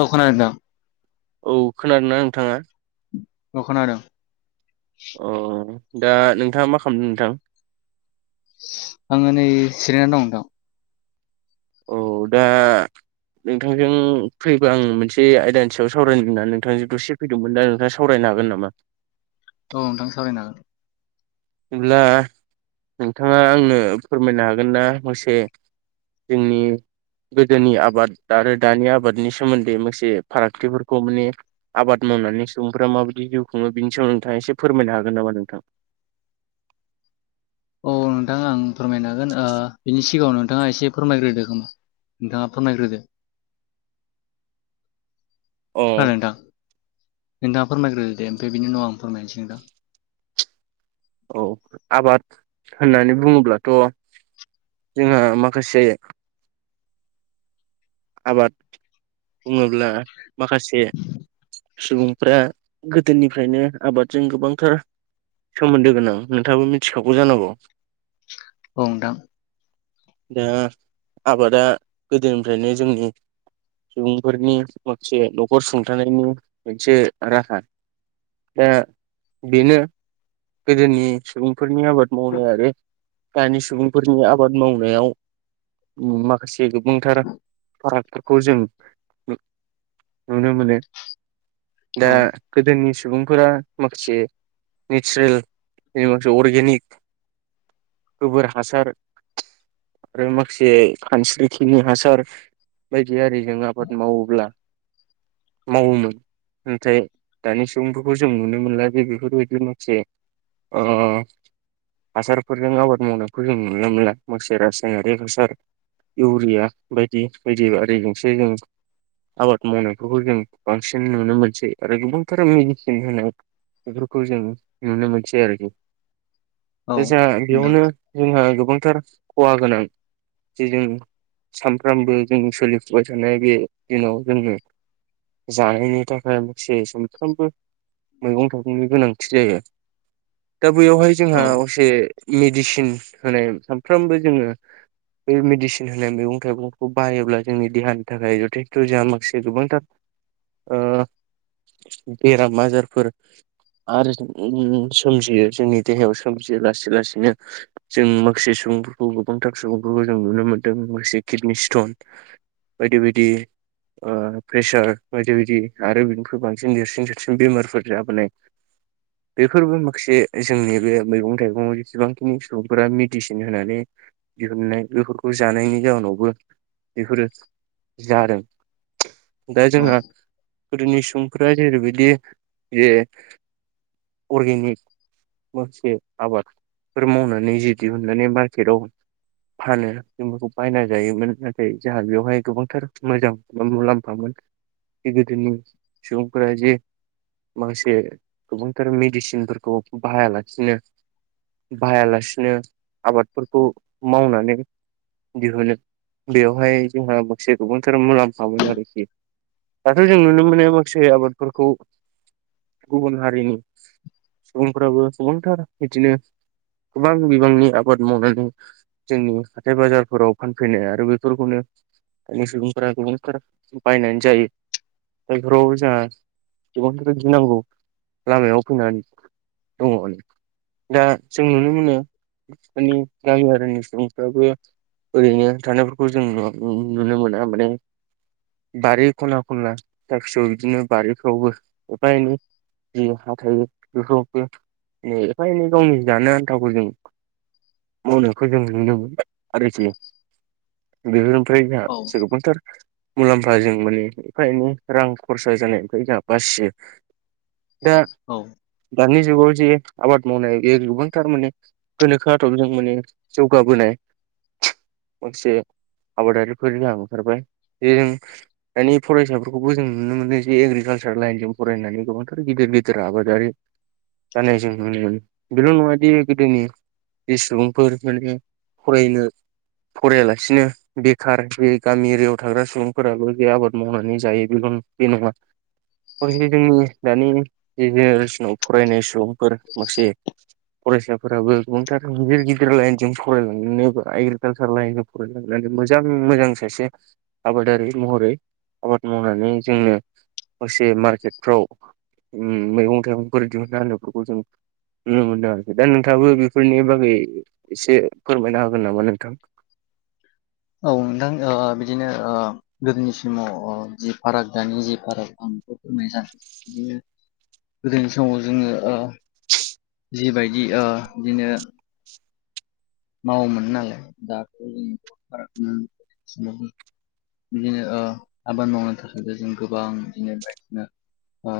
औ खोनादों नोंथां। औ खोनादों ना नोंथाङा? औ खोनादों अ दा नोंथाङा मा खालामदों नोंथां? आङो नै चिरायन दं नोंथां औ दा नोंथांजों फैबो आं मोनसे आयदानि सायाव सावरायनो होननानै नोंथांजों दसे फैदोंमोन दा नोंथां सावरायनो हागोन नामा? औ नोंथां सावरायनो हागोन बिदिब्ला नोंथांङा आंनो फोरमायनो हागोन ना मोसे जोंनि गोदोनि आबाद आरो दानि आबादनि सोमोन्दै मोनसे फारागथिफोरखौ माने आबाद मावनानै सुबुंफ्रा माबायदि जिउ खुंङो बिनि सायाव नोंथांङा एसे फोरमायनो हागोन नामा नोंथां? औ नोंथांङा आं फोरमायनो होन ओ बिनि सिगांङाव नोंथांङा एसे फोरमायग्रोदो उम? नोंथांङा फोरमायग्रोदो? खोनादों अ नोंथां नोंथांङा फोरमायग्रो दे ओमफ्राय बिनि उनाव आं फोरमायनोसै नोंथां। औ आबाद होननानै बुङोब्लाथ' जोंहा माखासे आबाद बुंङोब्ला माखासे सुबुंफ्रा गोदोनिफ्रायनो आबादजों गोबांथार सोमोन्दो गोनां नोंथांङाबो मिथिखागौ जानांगौ। औ नोंथां। दा आबादा गोदोनिफ्रायनो जोंनि सुबुंफोरनि माखासे न'खर सुंथानायनि मोनसे राहा। दा बेनो गोदोनि सुबुंफोरनि आबाद मावनाय आरो दानि सुबुंफोरनि आबाद मावनायाव माखासे गोबांथार फारागफोरखौ जों नुनो मोनो। दा औ गोदोनि सुबुंफोरा माखासे नेचारेल [unintelligible] अर्गेनिक गोबोर हासार आरो माखासे खानस्रिखिनि हासार बायदि आरिजों आबाद मावोब्ला मावोमोन। नाथाय दानि सुबुंफोरखौ जों नुनो मोनला बे बेफोरबायदि माखासे अ हासारफोरजों आबाद मावनायखौ जों नुनो मोनला माखसे रासायनारि हासार इउरिया बायदि बायदि आरारिजोंसो जों आबाद मावनायफोरखौ जों बांसिन नुनो मोनसै आरो गोबांथार मेडिसिन होनायाव बेफोरखौ जों नुनो मोनसै आरोखि। औ दा जों नोंथां बेयावनो जोंहा गोबांथार खहा गोनां जे जों सामफ्रामबो जों सोलिफुबाय थानाय बे दिनाव जोंङो जानायनि थाखाय माखसे सानफ्रामबो मैगं थाइगंनि गोनांथि जायो। दा बैयावहाय जोंहा औ असे मेडिसिन होनाय सानफ्रामबो जोंङो बे मेडिसिन होनाय मेगं मैगं थाइगंखौ बाहायोब्ला जोंनि देहानि थाखाय जथेस्थ' जा माखासे गोबांथार ओ बेराम आजारफोर आरो ओम सोमजियो जोंनि देहायाव सोमजियो लासै लासैनो। जों माखासे सुबुंफोरखौ गोबांथार सुबुंफोरखौ जों नुनो मोन्दों माखासे किडनि स्ट'न बायदि-बायदि ओ प्रेसार बायदि-बायदि आरो बिनिफ्राय बांसिन देरसिन देरसिन बेमारफोर जाबोनाय [inaudible] बेफोरबो माखासे जोंनि बे मैगं थाइगं जेसेबांखिनि सुबुंफोरा मेडिसिन होनानै दिहुननाय बेफोरखौ जानायनि जाउनाव बो बेफोरो जादों। दा औ जोंहा गोदोनि सुबुंफोरा जेरैबायदि जे अर्गेनिक माखासे आबादफोर मावनानै जि दिहुननानै मार्केटाव फानो जों बेखौ बायना जायोमोन नाथाय जोंहा बेवहाय गोबांथार मोजां मुलाम्फामोन। बे गोदि सुबुंफोरा जे माखासे गोबांथार मेडिसिनफोरखौ बाहायालाखनो बाहायालासिनो आबादफोरखौ मावनानै दिहुनो। बेवहाय जोंहा माखासे गोबांथार मुलाम्फामोनो आरोखि। दाथ' जों नुनो मोनो माखासे आबादफोरखौ गुबुन हारिनि सुबुंफ्राबो गोबांथार बिदिनो गोबां बिबांनि आबाद मावनानै जोंनि हाथाय बाजारफोराव फान [unintelligible] आरो बेफोरखौनो दानि सुबुंफोरा गोबांथार बायनानै जायो। जायफोराव जोंहा गोबांग्रो गिनांगौ लामायाव फैनानै। [unintelligible] दा जों नुनो मोनो मानि गामियारिनि सुबुंफ्राबो ओरैनो थानायफोरखौ जों नुवा नु नुनो मोना माने बारि खना खनला दाबसियाव बिदिनो बारिफ्रावबो एफा एनै जि हाथाय बेफोरबो एफा एनै गावनि जानो आन्थाखौ जों मावनायखौ जों नुनो मोन आरोजे बेफोरनिफ्राय जोंहा औ जो गोबांथार मुलाम्फाजों माने एफा एनै रां खरसा जानायनिफ्राय जोङा बासियो। दा औ। दानि जुगाव जे आबाद मावनाय इयो गोबांथार मोने गोनोखो आदबजों माने जौगाबोनाय। माखासे आबादारिफोर जोंहाब ओंखारबाय जे जों दानि फरायसाफोरखौबो जों नुनो मोनो जे एग्रिकालसार लाइनजों फरायनानै गोबांथार गिदिर-गिदिर आबादारि जानाय जों नुनो मोनो। बेल' नङा दि गोदोनि बे सुबुंफोर माने फरायनो फरायालासिनो बेखार बे गामि एरियाव थाग्रा सुबुंफोराबो जे आबाद मावनानै जायो बेल' बे नङा। माखासे जोंनि दानि जेनेरेसनाव फरायनाय सुबुंफोर माखासे फरायसाफोराबो गोबांथार गिदिर-गिदिर लाइनजों फरायलांनो [unintelligible] कालसार लाइनखौ फरायलांनानै मोजां-मोजां सासे आबादारि महरै आबाद मावनानै जोंनो [unintelligible] मार्केटफ्राव ओम मैगं थाइगंफोर दिहुनना आलुखोबो जों नुनो मोनदों आरोखि दा नोंथाबो बेफोरनि बागै एसे फोरमायनो हागोन नामा नोंथां। औ नोंथां बिदिनो ओ गोदोनि समाव अ जि फाराग दानि जि फाराग आं बिखौ फोरमायनो सानो बिदिनो गोदोनि समाव जोङो ओ जिबायदि ओ बिदिनो मावोमोन नालाय दाथ' ओम फाराग ओम-ओम बिदिनो ओ आबाद मावनो थाखाय जों गोबां बिदिनो बायदिना ओ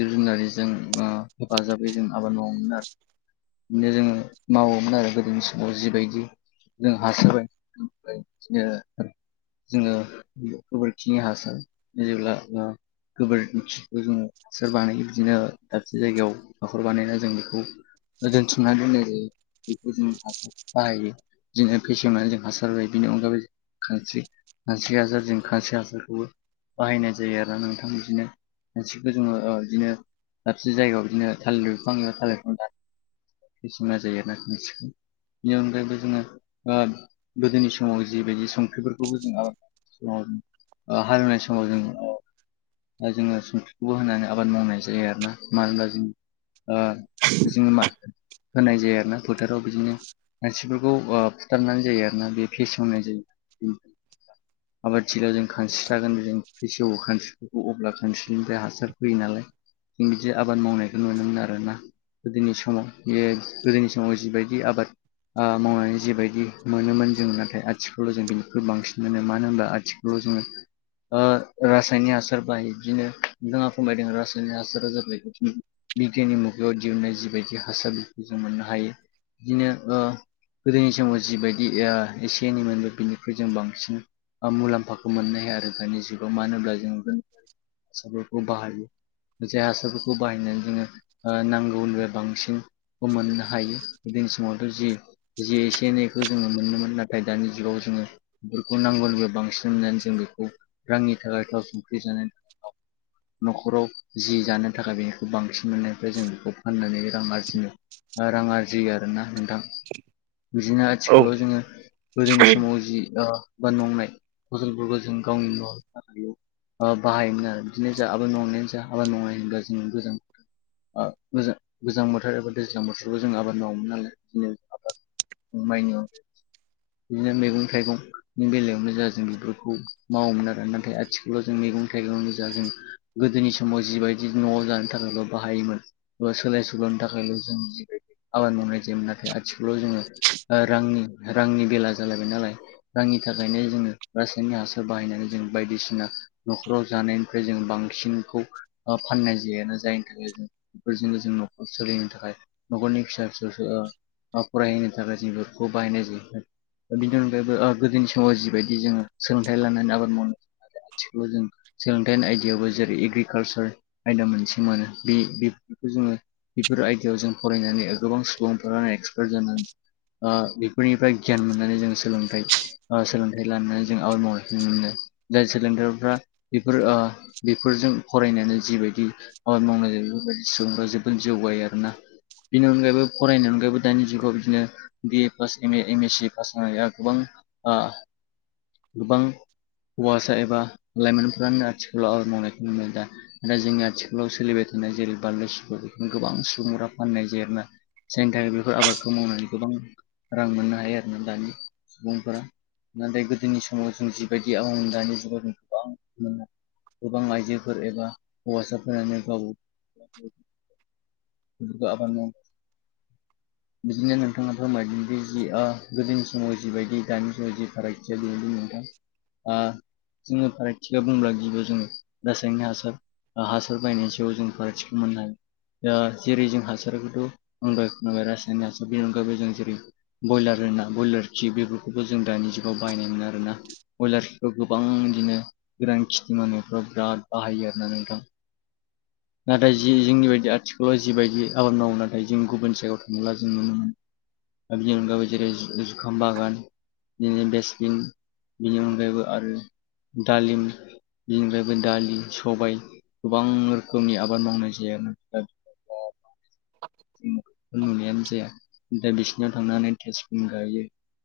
जिब जुनारजों ओ हेफाजाबै जों आबाद मावामोन आरो। बिदिनो जोङो मावोमोन आरो गोदोनि सम जिबायदि जों हासोबाय ओमफ्राय बिदिनो जोङो गोबोरखिनि हासार जेब्ला जो गोबोरखिखौ जोङो सोर बानायो बिदिनो दाबसे जायगायाव हाखर बानाया जों बेखौ दोन्थुमना दोननाय जायो बेखौ जों हासार बाहायो बिदिनो फेसेवनानै जों हासार बायदि बिनि अनगायैबो खानस्रि खानस्रि हासार जों खानस्रि हासारखौबो बाहायनाय जायो आरोना नोंथां बिदिनो खानस्रिखौ जोङो बिदिनो दाबसे जायगायाव बिदिनो थालिर बिफां नो थालिर [unintelligible] बायदिसिना जायो नो [unintelligible] बेनि अनगायैबो जोङो ओ गोदोनि समाव जिबायदि संख्रिफोरखौबो जोङो अम ओ हाल एवनाय समाव जों अ दा जोङो संख्रिखौबो होनानै आबाद मावनाय जायो आरो ना मानो होनब्ला जों ओ जों मा होनाय जायो आरोना फोथाराव बिदिनो मानसिफोरखौ ओ फुथारनानै जायो आरो ना बे फेसेवनाय जायो ओम। आबादथिलियाव जों खानस्रि थागोन जों फेसेवो खानस्रि अब्ला खानस्रिनिफ्राय हासार फैयो नालाय जों बिदि आबाद मावनायखौ नुयोमोन आरोना। गोदोनि समाव बे गोदोनि समाव जिबायदि आबाद मावनानै जेबायदि मोनोमोन जों नाथाय आथिखालाव' जों बेनिख्रइ बांसिन मोनो मानो होनबा आथिखाल रजनो रासायनिक हासार बाहायो बिदिनो नोंथाङा फोरमायदों रासायनिक हासारा जाबाय बिगियाननि मुगायाव दिहुननाय जिबायदि हासारफोरखौ जों मोननो हायो बिदिनो गोदोनि समाव जिबायदि एसे एनै मोनबो बिनिख्र जों बांसिन मुलाम्फाखौ मोननो हाया आरो दानि जुगाव मानो होनब्ला जों [inaudible] हासारफोरखौ बाहायो जाय हासारफोरखौ बाहायनानै जोङो नांगौनिफाय बांसिन मोननो हायो बिदि जि जि एसे एनैखौ जोङो मोनोमोन नाथाय दानि जुगाव जोङो बेफोरखौ नांगौ लोगो बांसिन होननानै जों बेखौ रांनि थाखाय थाव संख्रि जानाय न'खराव जि जानो थाखाय बेनिखौ बांसिन मोननायनिफ्राय जों बेखौ फाननानै रां आरजिनो रां आरजि आरोना नों थां बिदिनो औ आथिखालाव जोङो गोदोनि समाव जि बाद मावंनाय फसलफोरखौ जों गावनि न' बारियाव बाहायोमोन आरो बिदिनो जा आबाद मावनायानो जा आबाद मावनाय होनब्ला जों गोजां गोजा गोजां बोथोर एबा दैज्लां बथोरबो जों आबाद मावोमोन नालाय बिदिनो आबाद माइनि अन [inaudible] बिदिनो मैगं थाइगंनि बेलायावनो जा जों बेफोरखौ मावोमोन आरो नाथाय आथि खालाव जों मैगं थाइगं गोजा जों गोदोनि समाव जिबायदि न'आव जानो थाखायल' बाहायोमोन बा सोलाय सोल'नि थाखायल' जोंदि आबाद मावनाय जायोमोन नाथाय आथिखालाव जोङो रांनि रांनि बेला जालायबाय नालाय रांनि थाखायनो जोङो रासायनिक हासार बाहायनानै जों बायदिसिना न'खराव जानायनिफ्राय जों बांसिनखौ फाननाय जायोना जायनि थाखाय जों बेफोरजोंनो जों न'खर सोलिनो थाखाय न'खरनि फिसा फिसौसो बा फरायहैनो थाखाय जों बेफोरखौ बाहायनाय जायोमोन दा बिनि अनगायैबो गोदोनि समाव जिबायदि जोङो सोलोंथाइ लानानै आबाद मावनो आथिखालाव जों सोलोंथाइनि आयदायावबो जेरै एग्रिकालसार आयदा मोनसे मोनो बे बेफोरखौ जोङो बेफोर आयदायाव जों फरायनानै गोबां सुबुंफोरानो एक्सपार्ट जानानै बेफोरनिफ्राय गियान मोननानै जोंङ सोलोंथाइ सोलोंथाइ लानानै जों आबाद मावनाय नुनो मोनो जाय सोलोंथाइफ्रा बेफोर बेफोरजों फरायनानै जिबायदि दि आबाद मावनाय जों बेफोरबादि सुबुंफोरा जोबोद जौगायो आरोना बेनि अनगायैबो फरायनायनि अनगायैबो दानि जुगाव बिदिनो बिए pass M A M S C pass जानाया गोबां ओ- गोबां हौवासा एबा लाइमोनफ्रानो आथिखालाव आबाद मावनायखौ नु मोनो दा। आरो जोंनि आथिखालाव सोलिबाय थानाय जेरै बानलु सिब्र' बेखौनो गोबां सुबुंफोरा फाननाय जायोना। जोंनि थाखाय बेफोर आबादखौ मावनानै गोबां रां मोननो हायो आरोना दानि सुबुंफोरा नाथाय गोदोनि समाव जों जिबायदि आबाद मावमोन दानि जुगाव जों गोबां मोनो गोबां आइजोफोर एबा हौवासाफोरानो गाव बो आबाद माव बिदिनो नोंथाङाथ' होनबायदि जि गोदोनि समाव जिबायदि दानि समाव जि फारागथिया बेबायदि नोंथां। जोङो फारागथियाव बुंब्ला गिबो जोङो रासायना हासार हासार बायनायनि सायाव जों फारागथिखौ मोनो दा जेरै जों हासारखौथ' होनबा नुबाय रासायना बे नि अनगाबो जों जेरै बयलार होना बयलार खि बेफोरखौबो जों दानि जुगाव बायनायमोन आरोना बयलारखौ गोबां बिदिनो गोरान खिथि मावनायफ्राव बिराद बाहायो आर ना नोंथां। नाथाय जि जोंनि बायदि आथिखालाव जिबायदि आबाद मावो नाथाय जों गुबुन जायगायाव खला जों नुनो मोनो आरो बिनि अनगायै जेरै जु-जुखाम बागान बिदिनो बेसबिन बिनि अनगायैबो आरो दालिम बिनिफ्रायबो दालि सबाय गोबां रोखोमनि आबाद मावनाय जाय [unintelligible] [unintelligible] नुनायानो जाया दा बिसिनिाव थांनानै तेजफन गायो।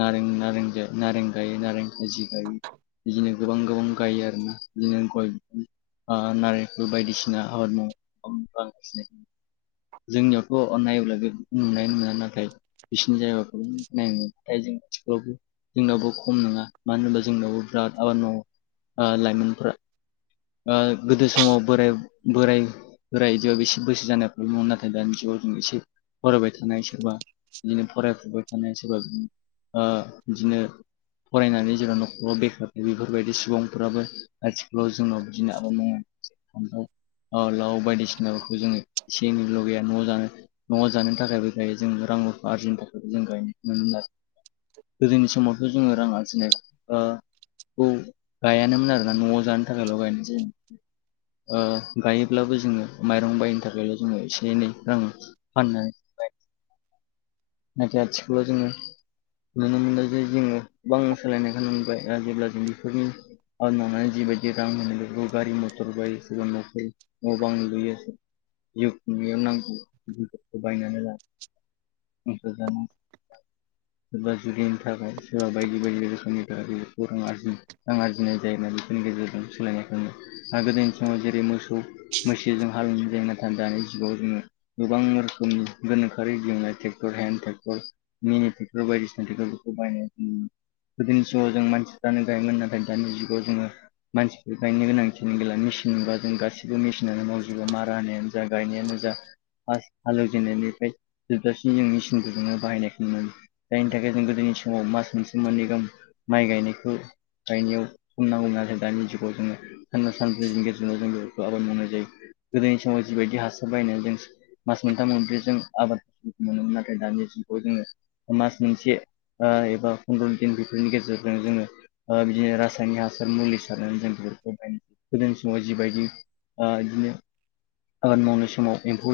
नारें नारें गायो नारें खाजि गायो। बिदिनो गोबां गोबां गायो आरो ना बिदिनो गय बि - ओ-नारेंखल बायदिसिना आबाद मावांगासिनो जोंनियावथ' नायोब्ला बे नुनाय मोना नाथाय बिसोरनि जायगाखौ नायो [unintelligible] जों आथिखालावबो जोंनावबो खम नङा मानो होनबा जोंनावबो बिराद आबाद मावो लाइमोनफ्रा ओ-गोदो समाव बोराइ बोराय बोराय बिदियाव एसे बोसो जानायफोर नाथाय दानि ज एसे फरायबाय थानाय सोरबा बिदिनो फरायफुबबाय थानाय सोरबा ओ- बिदिनो फरायनानै जेराव न'खराव बेखार थायो बेफोरबायदि सुबुंफोराबो आथिखालाव जोंनाव बिदिनो आाबाद मावो फान्थाव लाव बायदिसिनाफोरखौ जोङो एसे एनै लगैया न' जानो न'आव जानो थाखायबो गायो जों रां रुफा आरजिनो थाखायबो जों गायनाय [unintelligible] आरो गोदोनि समाव नो जोङो रां आर्जिनाय ओ- गायानोमोन आरोना न'आव जानो थाखायल' गायनाय जायोमोन। ओ-गायोब्लाबो जोङो माइरं बायनो थाखायल' जोङो एसे एनै रां फाननानै नाथाय आथिखालाव जोङो नुनो मोनदों जे जोङो गोबां सोलायनायखौ नुुबबाय आरो जेब्ला जों बेफोरनि आरो ननानै जिबायदि रां मोनो बे गारि मथर [unintelligible] न' बां लुयो जिव नांगौ बायनानै लानो जानो [unintelligible] सोरबा जुलिनि थाखाय सोरबा बायदि बायदि रोखोमनि थाखाय बेखौ रां आरजि रां आरजिनाय जायोना बेफोरनि गेजेरजों सोलायनायखौ मोनो आरो गोदोनि समाव जेरै मोसौ मैसोजों हाल जायोना दानि जुगाव जोङो गोबां रोखोमनि गोनोखोआरि दिहुनाय ट्रेक्टर हेन्द ट्रेक्टर मिनि ट्रेटर बायदिना रटेक्टरखौ बायनाय गोदोनि सम जों मानसिफ्रानो गायोमोन नाथाय दानि जुगाव जोङो मानसिफोर गायनो गोनांथिनि गैला मेसिन नबा जों गाससिबो मेसिनानो मावजोबो मारा होन जा गायनायानो जा फार्स्ट हालेवजेननायनिफ्राय जोबजासि बि जों मेसिनखौ जजोंनो बाहायनायखौ मोनो। जायनि थाखाय जों गोदोनि समाव मास मोनसे मोननैगाम माइ गायनायखौ जायनायाव बुंनांगौमोनथाय दानि जुगाव जोङो सान सानब्रैनि गेजेरजों जोङो आबाद मावनाय जायो गोदोनि समाव जिबायदि हासार बायनाय जों मास मोनथाम मोनब्र जों आबाद मोनोमोन नाथाय दानि जुनआव जोङो मास मोनसे ओ-एबा फन्द्र दिन बेफोरनि गेजेरजों जोङो ओ-बिदिनो रासायनिक हासार मुलि सारनानै जों बेफोरखौ बायनोस गोदोनि समाव जिबायदि ओ-बिदिनो आबाद मावनाय समाव एम्फौ